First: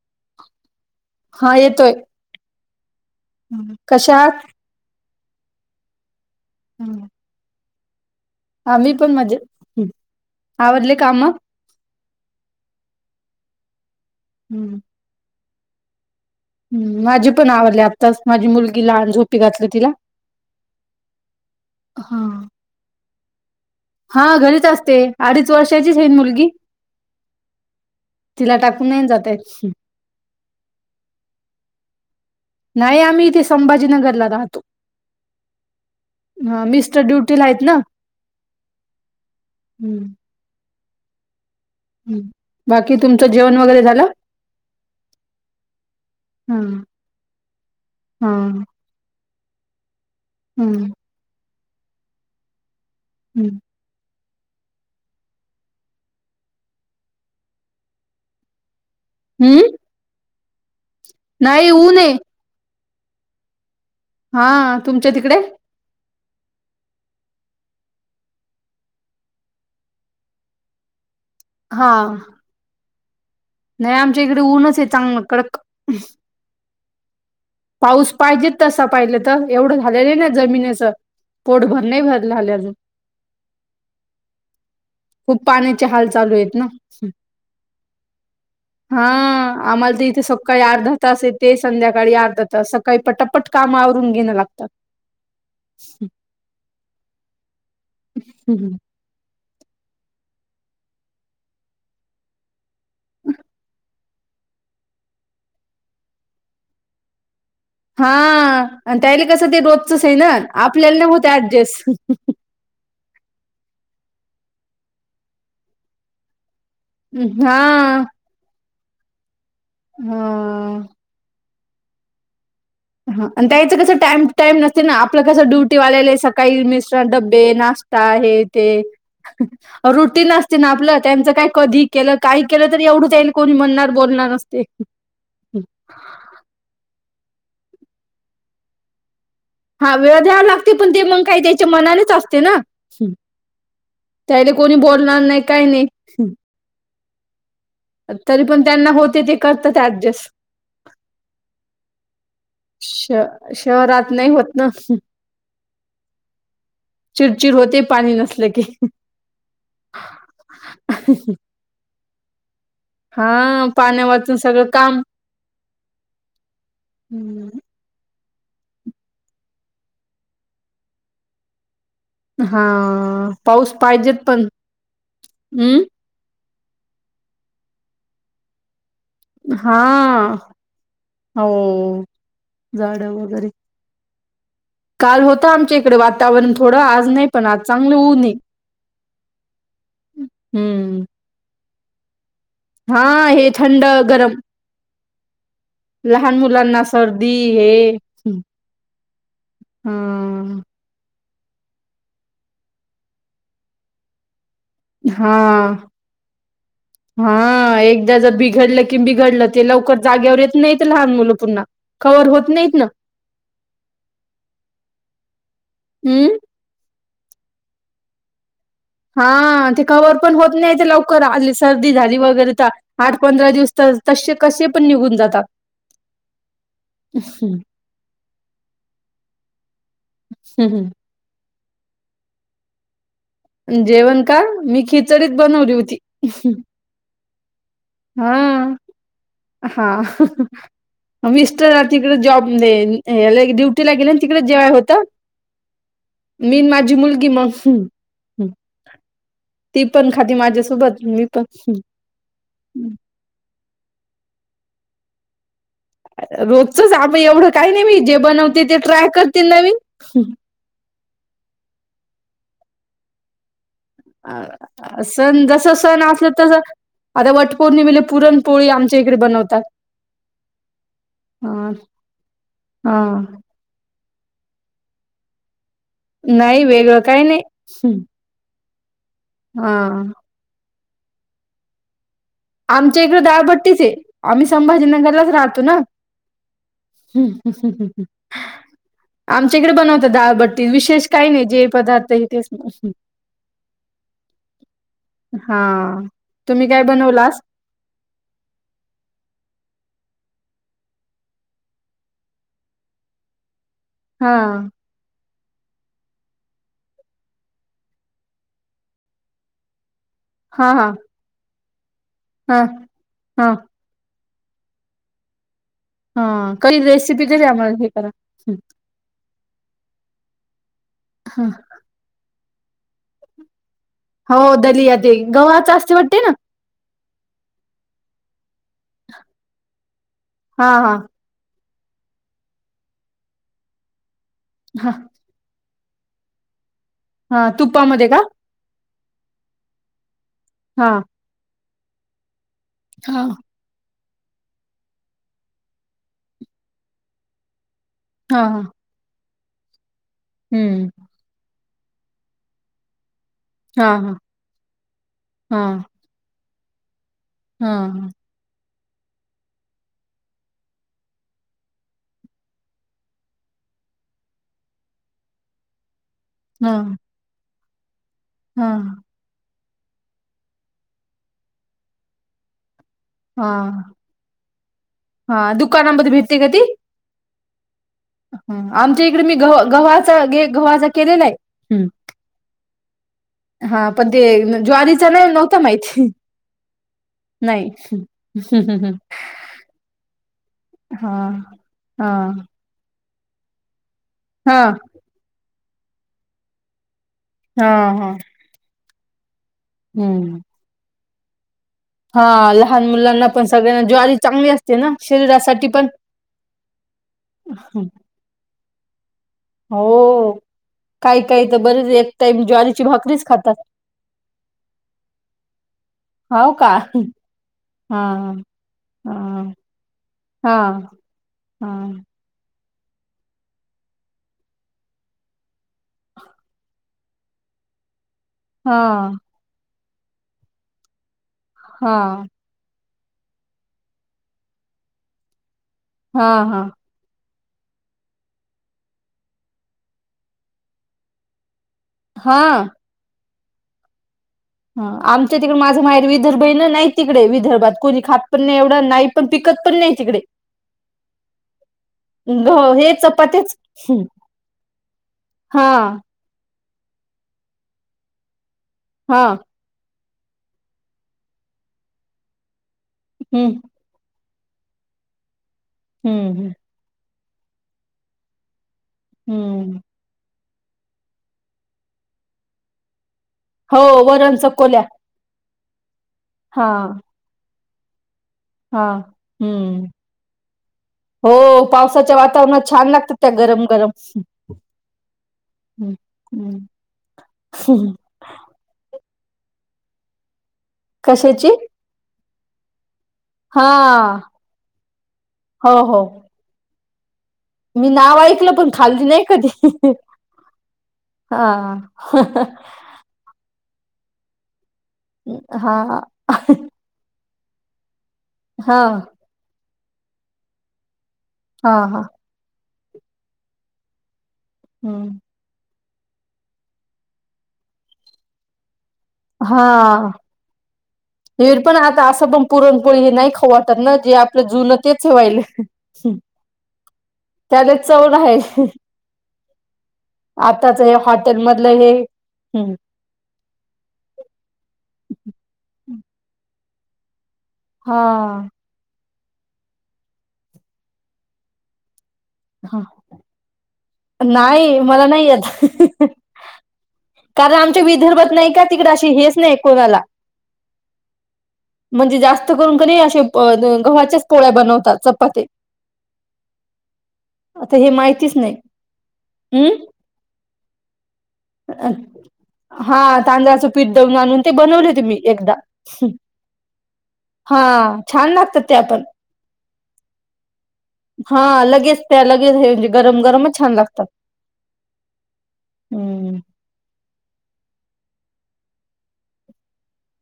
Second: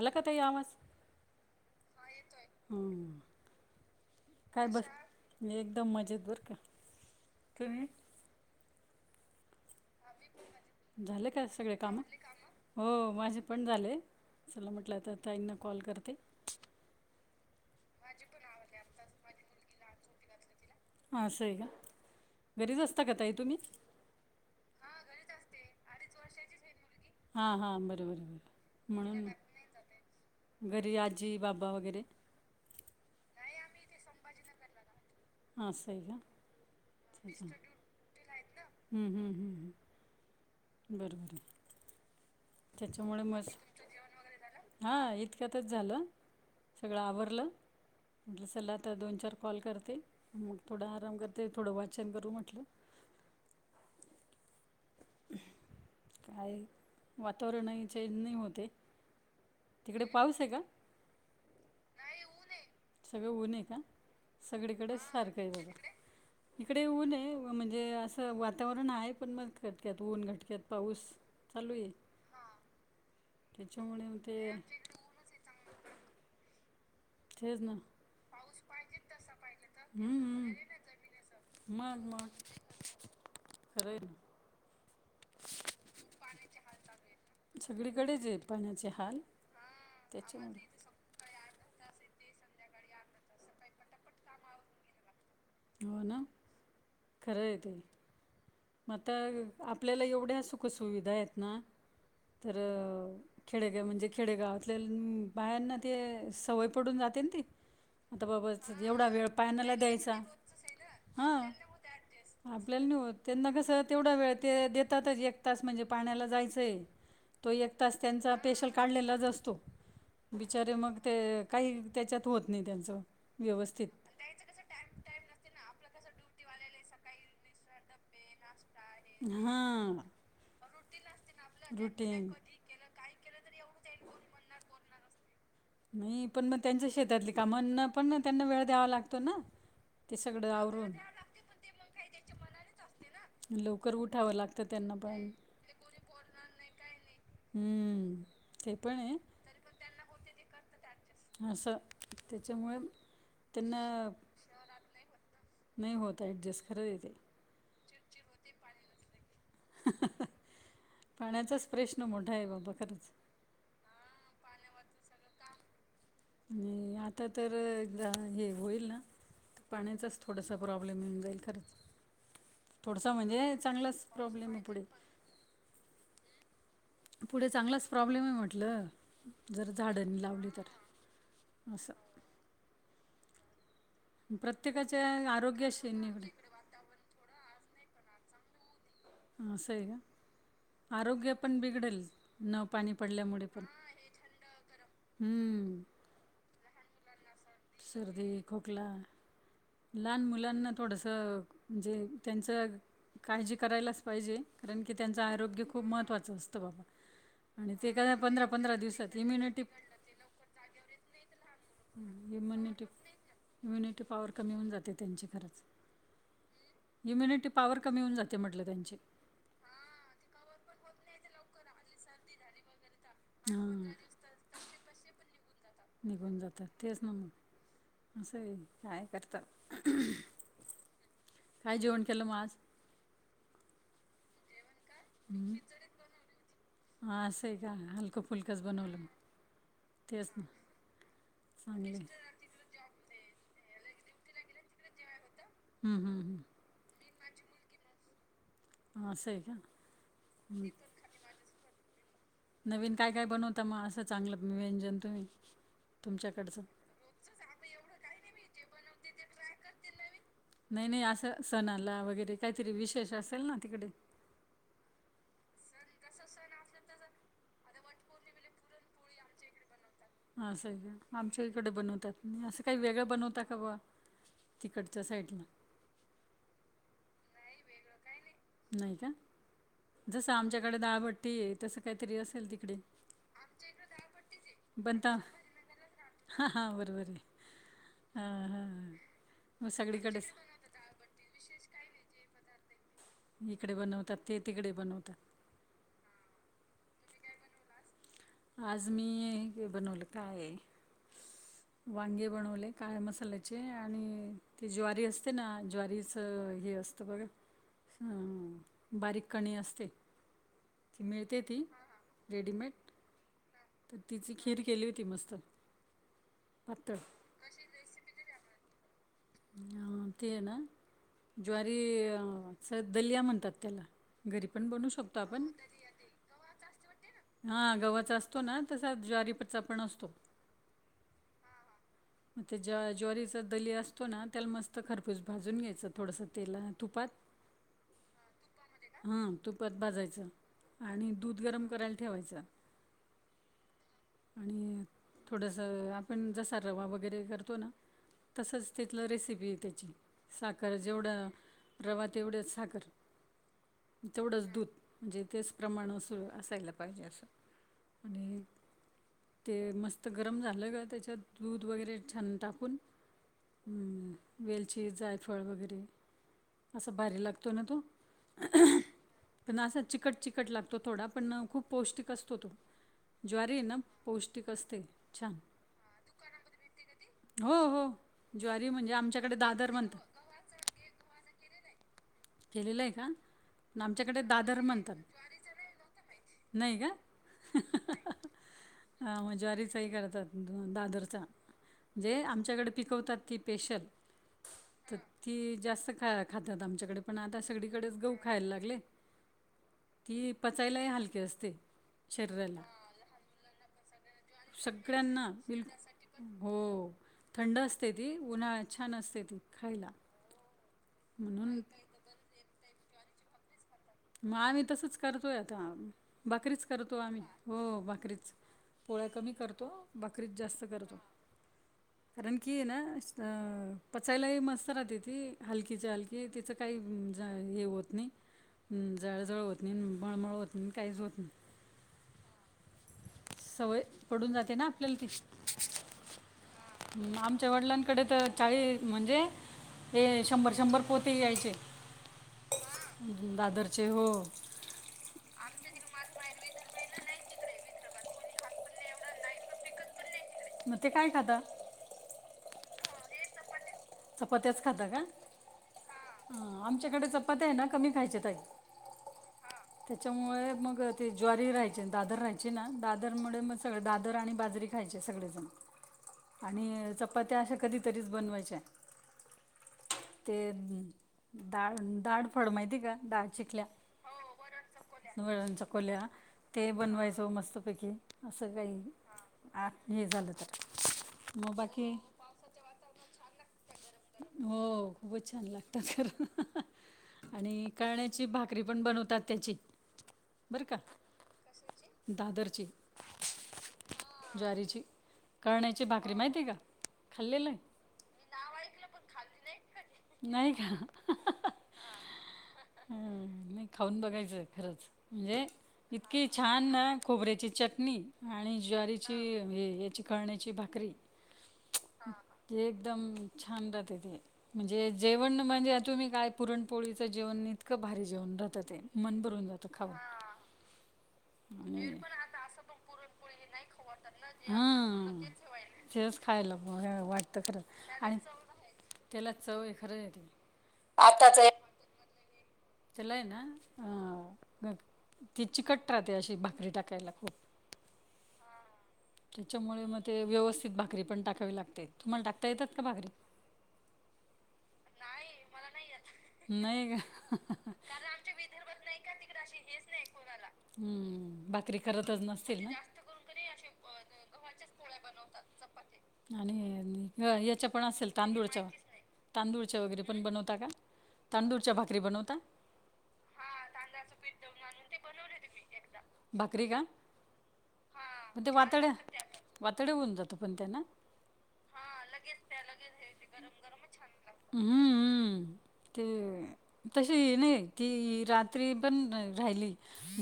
आला का ताई आवाज हा येतोय हा येतोय. कशा आहात. काय बस मी एकदम मजेत बर का हम्म. कही. आम्ही पण माझ्या. झालं काय सगळे काम. हो माझे पण झालं चला म्हटलं तर ताईंना कॉल करते. ह् माझी पण आवडली आत्ताच माझी मुलगी लहान झोपी घातली तिला. हा असं आहे का घरीच असता का तई तुम्ही. हा घरीच असते अडीच वर्षाचीच आहेन मुलगी. हा हा बरो बर तिला टाकून बर नाही म्हणून. जाता येत. घरी आजी बाबा वगैरे. नाही आम्ही इथे संभाजीनगरला राहतो. हां असं आहे का हा मिस्टर ड्युटीला आहेत ना. बरंबर आहे. बाकी तुमचं जेवण वगैरे झालं. हा इतक्यातच झालं हा सगळं आवरलं म्हटलं सलात. आता दोन चार कॉल करते मग थोडं हम्म आराम करते थोडं वाचन करू म्हटलं. हम्म. काय. वातावरणही चेंज नाही होते. हम्म. तिकडे पाऊस हे का. नाही ऊन. सगळं ऊन आहे का हा सगळीकडे तुमच्या तिकडे सारखं आहे बघा. इकडे ऊन आहे म्हणजे असं वातावरण आहे पण मग खटक्यात ऊन घटक्यात पाऊस. चालू हा आहे नाही त्याच्यामुळे मग आमच्या इकडे ते ऊनचे. चांगलं कडक. तेच ना पाऊस पाहिजे तसा पाहिलं त. एवढं झाले नाही हम्म ना हम्म. जमिनीचं. पोटभर नाही भर नाही झाले अजून. खरय ना. खूप पाण्याचे हाल चालूयेत ना. सगळीकडेच आहे पाण्याचे हा हाल आम्हाला त इथे सकाळी त्याच्यामुळे अर्धा तास येते. संध्याकाळी अर्धा तास. सकाळी पटपट काम आव रुन घेन लागतात. खरय ते. हम्म हम्म. म आता आपल्याला एवढ्या सुखसुविधायेत ना, तर खेडेगे, म्हणजे खेडेगावात [unintelligible] बायांना ते सवय पडून जाते ना ती. हा, आता बाबा आणि एवढा त्याला वेळ कसं ते पाण्याला रोजचंच द्यायचा हेना. आपल्याला नाही होत हां ऍडजस्ट. आपल्याला नाही होत. त्यांना कसं तेवढा वेळ ते देतातच. एक तास म्हणजे पाण्याला जायचंय. तो हा एक तास त्यांचा स्पेशल काढलेलाच असतो. हा बिचारे मग ते काही त्याच्यात होत नाही त्यांचं. हा आणि त्याचं व्यवस्थित. कसं टाइम टाइम नसते आपलं कसं ड्युटी वालेले सकाळी मिश्र डबे, नाश ष्टा. हे ते. हा रुटीन असते ना आपलं. त्यांच काय कधी केलं, काही केलं एवढं त्याईल कोणी म्हणणार बोलणार असते. असते नाही पण मग, त्यांच्या शेतातली कामांना पण त्यांना वेळ द्यावा लागतो ना. हा ते वेळ द्यावा सगळं लागते. आवरून पण ते मग काही त्याच्या मनानेच असते ना. लवकर उठावं त्यायले लागतं कोणी त्यांना बोलणार पण नाही. काही नाही. हम्म. तरी पण ते त्यांना आहे होते. ते करतात ऍडजस्ट. असं त्याच्यामुळे श त्यांना शहरात नाही होत ना. नाही होत ऍडजस्ट. खरय ते. चिडचिड होते. पाणी नसलं की. पाण्याचाच प्रश्न मोठाय बाबा खरंच. हा, पाण्या वाचून सगळं काम का नाही आता तर हे होईल ना, पाण्याचाच थोडासा प्रॉब्लेम येऊन जाईल खरंच. हा थोडासा म्हणजे पाऊस चांगलाच पाहिजेेत पण. प्रॉब्लेम आहे पुढे अम्म. पुढे चांगलाच प्रॉब्लेमे म्हटलं. जर हा झाडांनी लावली तर, असं. झाडं वगैरे प्रत्येकाचे काल होत आमच्या इकडे वातावरण थोडं. आज नाही. पण आज चांगलं ऊने. असंय का? आरोग्य पण बिघडेल. न पाणी हा पडल्यामुळे हे पण. थंड गरम हम्म. लहान मुलांना सर्दी हे, सर्दी, खोकला लहान हा मुलांना थोडसं, म्हणजे त्यांचं काळजी करायलाच पाहिजे. कारण की, त्यांचं आरोग्य हा खूप महत्त्वाचं असतं बाबा. आणि हा ते काय एकदा जर पंधरा पंधरा बिघडलं कि, दिवसात बिघडलं. इम्युनिटी ते लवकर जागेवर येत नाहीत. लहान मुलं पुन्हा. कवर होत नाहीत इम्युनिटी न, इम्युनिटी पावर कमी होऊन जाते त्यांची खरंच, हम्म इम्युनिटी पॉवर कमी होऊन जाते म्हटलं त्यांची हा ते कवर पण होत नाही ते लवकर आली सर्दी झाली वगैरे ता आठ पंधरा दिवस हां. तर तसे कसे पण निघून जातात. निघून जातात. तेच ना मग हम्म, असं आहे. काय करतात. हम्म. काय जेवण केलं मग आज. जेवण का? मी खी खिचडीच बनवली होती. हां असं आहे का हलकं हा, फुलकंच बनवलं मग हा हा.. तेच ना मिस्टर चांगले तिकडे जॉब देन याले ड्युटीला गेलं तिकडे जेवाय होतं. हम्म हम्म मी हम्म माझी मुलगी मग ह, असं आहे का ती पण खाती माझ्यासोबत मी पण. नवीन काय काय बनवता मग असं चांगलं व्यंजन तुम्ही. तुमच्याकडचं रोजचच आब एवढं काही नाही बाई जे बनवते ते ट्राय करते नवीन. नाही नाही असं सणाला वगैरे काहीतरी विशेष असेल ना, तिकडे. अ सण जसा सण असल तस आता वटपौर्णिमेला पुरणपोळी आमच्या इकडे बनवतात. असं आहे का आमच्या इकडे ह बनवतात. असं काही हा वेगळं बनवता का बा तिकडच्या साईडला. नाही. वेगळं काही नाही. नाही का? हा, जसं आमच्याकडे दाळभट्टी आहे. तसं काहीतरी असेल ती. आमच्या इकडे दाळभट्टीच हे. आम्ही बनता संभाजीनगरलाच राहतो ना, हां हां बरोबर आहे हां हां आमच्या मग इकडे बनवता सगळीकडेच दाळबट्ट विशेष काही नाही जे पदार्थ आहे तेच इकडे बनवतात. ते तिकडे बनवतात. हा, तुम्ही काय बनवलास. आज मी हे बनवलं काय वांगे बनवले काय मसाल्या चे आणि हा ते ज्वारी असते ना, ज्वारीच हे असतं बघा अ.., बारीक कणी असते. हा हा, मिळते ती हं रेडीमेड हं, तिची खीर केली होती मस्त मी. हा, काही रेसिपी तरी आम्हाला हे करा. अ ते आहे ना, हा, ज्वारी च दलिया म्हणतात त्याला. हो घरी पण बनवू दलिया ते शकतो आपण गव्हाच असते वाटते ना, हा गव्हाचा असतो ना, तसा ज्वारीपचा पण असतो. हा हा, त्याज्या ज्वारीचा दलिया असतो ना, त्याला मस्त हा खरपूस भाजून घ्यायचं थोडंसं तेला तुपात हा तुपामध्ये का? ह तुपात भाजायचं हा आणि दूध गरम करायला ठेवायचा. हो. आणि थोडंसं आपण जसा रवा वगैरे करतो ना हा हा तसंच तिथलं रेसिपी ये त्याची, साखर हम्म जेवढं रवा तेवढच साखर, हा हा तेवढंच दूध, म्हणजे तेच हा प्रमाण असायला पाहिजे असं, हा आणि ते मस्त गरम झालं का त्याच्यात दूध वगैरे छान टाकून हम्म वेलची, जायफळ वगैरे असं भारी लागतो ना तो. हां. पण असा चिकट चिकट लागतो थोडा पण खूप पौष्टिक असतो तो. ज्वारी ये ना हा पौष्टिक असते छान, हा दुकानामध्ये हो हो. ह ज्वारी म्हणजे आमच्या इकडे मी आमच्याकडे गव दादर म्हणतात गव्हाच- गव्हाच केलेल आय. केलेल आय का? ते आमच्याकडे दादर म्हणतात, ज्वारीचा नाही नव्हता माहिती नाही का? नाही हा म ज्वारीचाही करतात, हा दादरचा. हा जे आमच्याकडे पिकवतात ती स्पेशल. हां. ती जास्त ख खातात आमच्याकडे, पण आता हा सगळीकडेच गहू हा खायला लागले ती हम्म पचायलाही हलकी असते. हा शरीराला, लहान मुलांना पण सगळ्यांना ज्वारी चांगली असते ना सगळ्यांना बिल शरीरासाठी पण हो. थंड असते ती, उन्हाळात छान असते ती खायला. हो काही काही म्हणून त बरेच एक टाईम ज्वारीची भाकरीच खातात. म आम्ही तसच करतोय आता, हाव बाकरीच का करतोय आम्ही, हो हा बाकरीच पोळ्या कमी हा करतो, बाकरीत जास्त करतो. हां. कारण की ये ना पचायलाही मस्त राहते ती, हलकीच्या हलकी तिच काही ज हे होत नाही हं हा हा जळजळ होत नाही, मळमळ होत नाही, काहीच होत नाही. हां. सवय पडून जाते ना आपल्याला ती. हां हां. आमच्या वडिलांकडे तर चाळी म्हणजे हे शंभर शंभर पोती यायचे. हां. अं, दादरचे हो. ह आमच्या तिकडे माझं माहेर विदर्भ हे ना नाही तिकडे विदर्भात कोणी खात पण नाही एवढं, नाही पण पिकत पण नाही तिकडे. म ते काय खाता? घ हे चपात्याचं. चपात्याच खाता का? आमच्याकडे चपात्या आहे ना कमी खायच्या ताई. हां. त्याच्यामुळे मग ते ज्वारी राहायचे, दादर राहायचे ना, दादर मुळे मग हम्म सगळे दाद दर आणि बाजरी खायचे सगळेजण, हम्म आणि चपात्या अशा कधीतरीच बनवायच्या. हम्म. ते दाळ दाळ फळ माहिती ये का? डाळ चिखल्या हो वरण चकोल्या. वरण चकोल्या हा ते बनवायचं मस्त पैकी. असं काही हा आ हम्म हे झालं तर, हो म बाकी पावसाच्या वातावरणात छान लागतात त्या गरम गरम हो खूपच छान लागतात हम्म ख आणि हम्म. काण्या भाकरी पण बनतात त्याची बर का कशाची? दादरची. हा ज्वारीची हो कळण्याची हो भाकरी माहिती आहे का खाल्लेलं आहे. मी नाव ऐकलं पण खाल्ली नाही कधी. नाही का हा हा नाही खाऊन बघायचंय खरंच म्हणजे हा इतकीे हा छान खबऱ्याची चटणी आणि ज्वारीची याची कळण्याची भाकरी हा हा ज एकदम छान राहते ते म्हणजे हम्म जेवण म्हणजे तुम्ही काय पुरणपोळीचं जेवण इतकं भारी जेवण राहत ते मन भरवून जातं खाव हा पण आता असं पण पुरणपोळी हे नाही खवतात ना जे तेच ठेवायला तेच खायला वाटतं खरं त्याला चव आणि आहे त्याला चवय खरंच येतील आताच हम्म चलाय ना ती चिकट राहते अशी भाकरी टाकायला खूप. हा. त्याच्यामुळे मग ते व्यवस्थित भाकरी पण टाकावी लागते, तुम्हाला टाक. त्या येतात ह का, भाकरी. नाही मला नाही, येत मला नाही येत, नाही का. अरे आमच्या विदर्भात नाही का तिकडे अशी हेच नाही कोणाला हम्म, भाकरी. म्हणजे करतच जास्त नसतील ना करून कधी, असे गव्हाच्याच पोळ्या बनवतात चपाती. आणि याच्या आता पण हे असेल माहितीच नाही तांदूळच्या, हम् तांदूळच्या वगैरे. पण बनवता का, तांदूळच्या भाकरी बनवता. हा, तांदळाचं पीठ दळुन आणून ते बनवले त मी एकदा. भाकरी का हा, छान पण ते लागतात त्या वातड्या पण. वातडे होऊन जातं पण त्यांना हा लगेच, त्या लगेच हे म्हणजे गरम गरमच छान लागतात. हम्म, हम् ते. हम्म अ नाही ती रात्री पण राहिली.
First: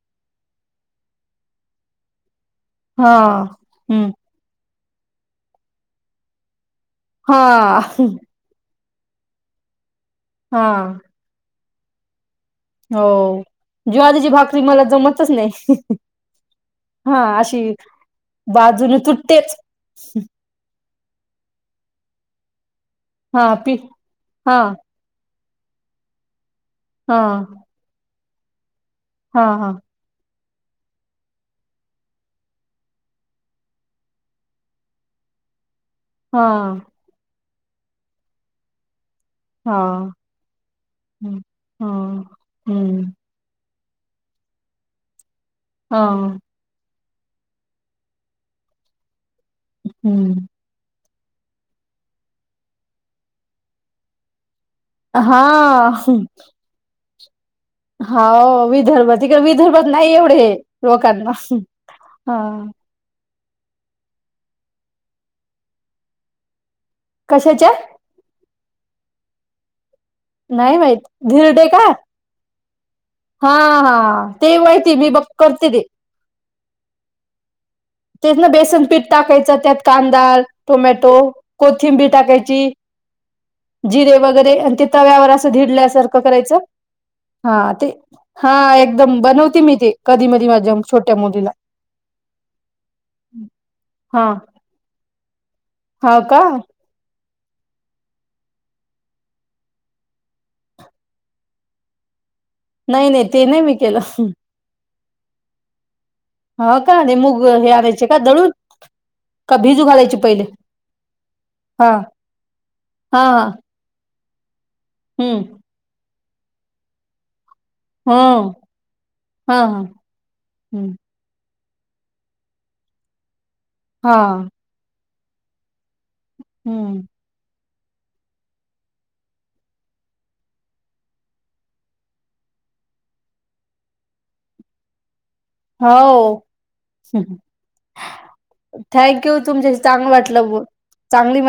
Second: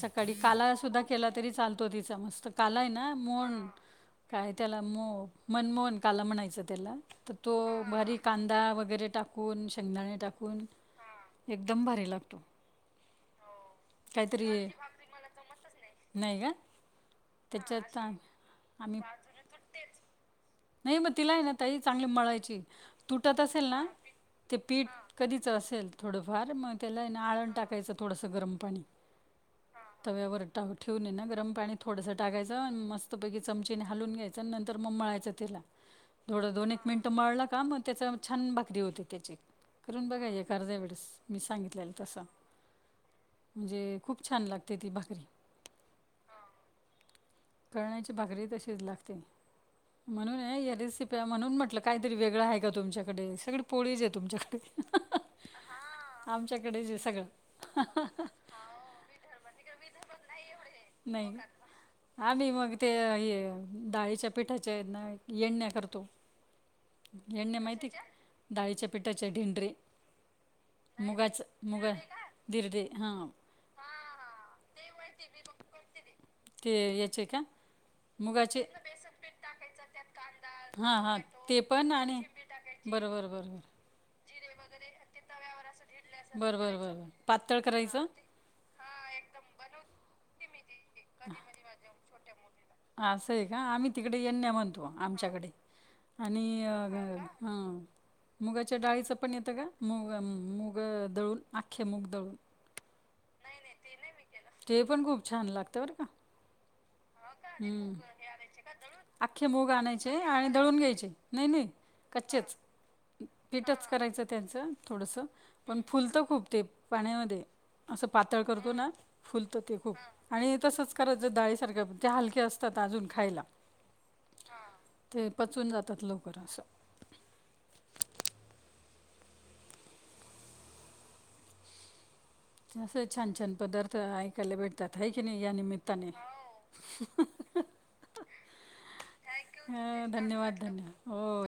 सकाळी काला सुद्धा केला तरी चालतो तिचा मस्त. काला आहे ना, हा मोहन हम्म काय, त्याला मो मनमोहन काला म्हणायचं त्याला. तर तो भारी हा कांदा वगैरे, टाकून शेंगदाणे टाकून. हा. हां. एकदम भारी लागतो. हो, ज्वारीची काहीतरी भाकरी मला जमतच नाही. नाही का? हा अशी त्याच्यात आम- बाजून आम्ही तुटतेच. नाही मग तिला आहे ना ताई, चांगली मळायची, तुटत हा असेल पी ना ते हा पीठ. कधीचं असेल थोडंफार, मग त्याला हा ना आळण टाकायचं, थोडंसं गरम पाणी. हा हा. तव्यावर टाकून ना गरम पाणी थोडंसं टाकायचं, मस्तपैकी चमचेने हालून घ्यायचं, आणि नंतर मग मळायचं. त्याला हा थोडं दोन, एक मिनिटं मळलं का मग त्या छान भाकरी होते त्याची. करून हा बघा, एखाद्या वेळेस हं मी सांगितलेलं तसं. हं हं म्हणजे खूप छान लागते ती भाकरी. हा. कण्याची भाकरी तशीच लागते. म्हणून हं आहे या रेसिपी. म्हणून म्हटलं, काहीतरी वेगळं आहे का तुमच्याकडे? सगळी पोळीच आहे तुमच्याकडे. हा. कडे जे सगळं. होव, विदर्भात इकडे, विदर्भात नाही एवढे लोकांना नाही. हा. आम्ही मग ते हे डाळीच्या पिठाच्या येडण्या करतो. येडन्या कशाच्या? माहिती का? डाळीच्या पिठाचे ढिंडरे. नाही माहित मुगाच धिरडे मुग का? धिरडे हा. हा, हा ते माहिती मी बघ करते ते. ते याचे का. तेथं ना मुगाचे बेसन पीठ. टाकायचा. त्यात कांदा, हां टोमॅटो, हां ते पण कोथिंबीर आणि टाकायची. बरं बरं बरं बरं जिरे वगैरे, आणि ते तव्यावर असं धिडल्यासारखं करायचं बरं बरं बरं बरं हा पातळ ते. करायचं हा एकदम बनवते, मी ते कधी, मधी माझ्या छोट्या मुलीला हा असं आहे का, आम्ही तिकडे हा येन्या म्हणतो आमच्याकडे. हा का आणि अ हा. मुगाच्या डाळीचं पण येतं का, मुग, मुग दळून आख्खे मुग दळून. नाही -नाही ते नाही मी केलं. ते पण खूप छान लागतं बर का. हो का आणि मूग हे हम्, आणायचे का दळून [inaudible] आखे का मूग भिजू आणायचे, घालायचे पहिले आणि दळून घ्यायचे. नाही नाही हा कच्चेच हा हा पीठच करायचं. त्यांच थोडस हम्म पण फुलत खूप ते पाण्यामध्ये. असं पातळ हम्म करतो ना हा फुलतं ते हा खूप आणि तसंच हम्म करायच डाळी सारख्या ते हलक्या असतात अजून खायला. हा. ते पचून जातात लवकर अस. हम्म. अस छान छान पदार्थ ऐकायला भेट. त्या हय की नाही या निमित्ताने हा हा. हो हा थँक्यू थँक्यू तुमच्याशी थँक्यू चांगलं धन्यवाद वाटलं धन्यवाद चांगली हो. माहिती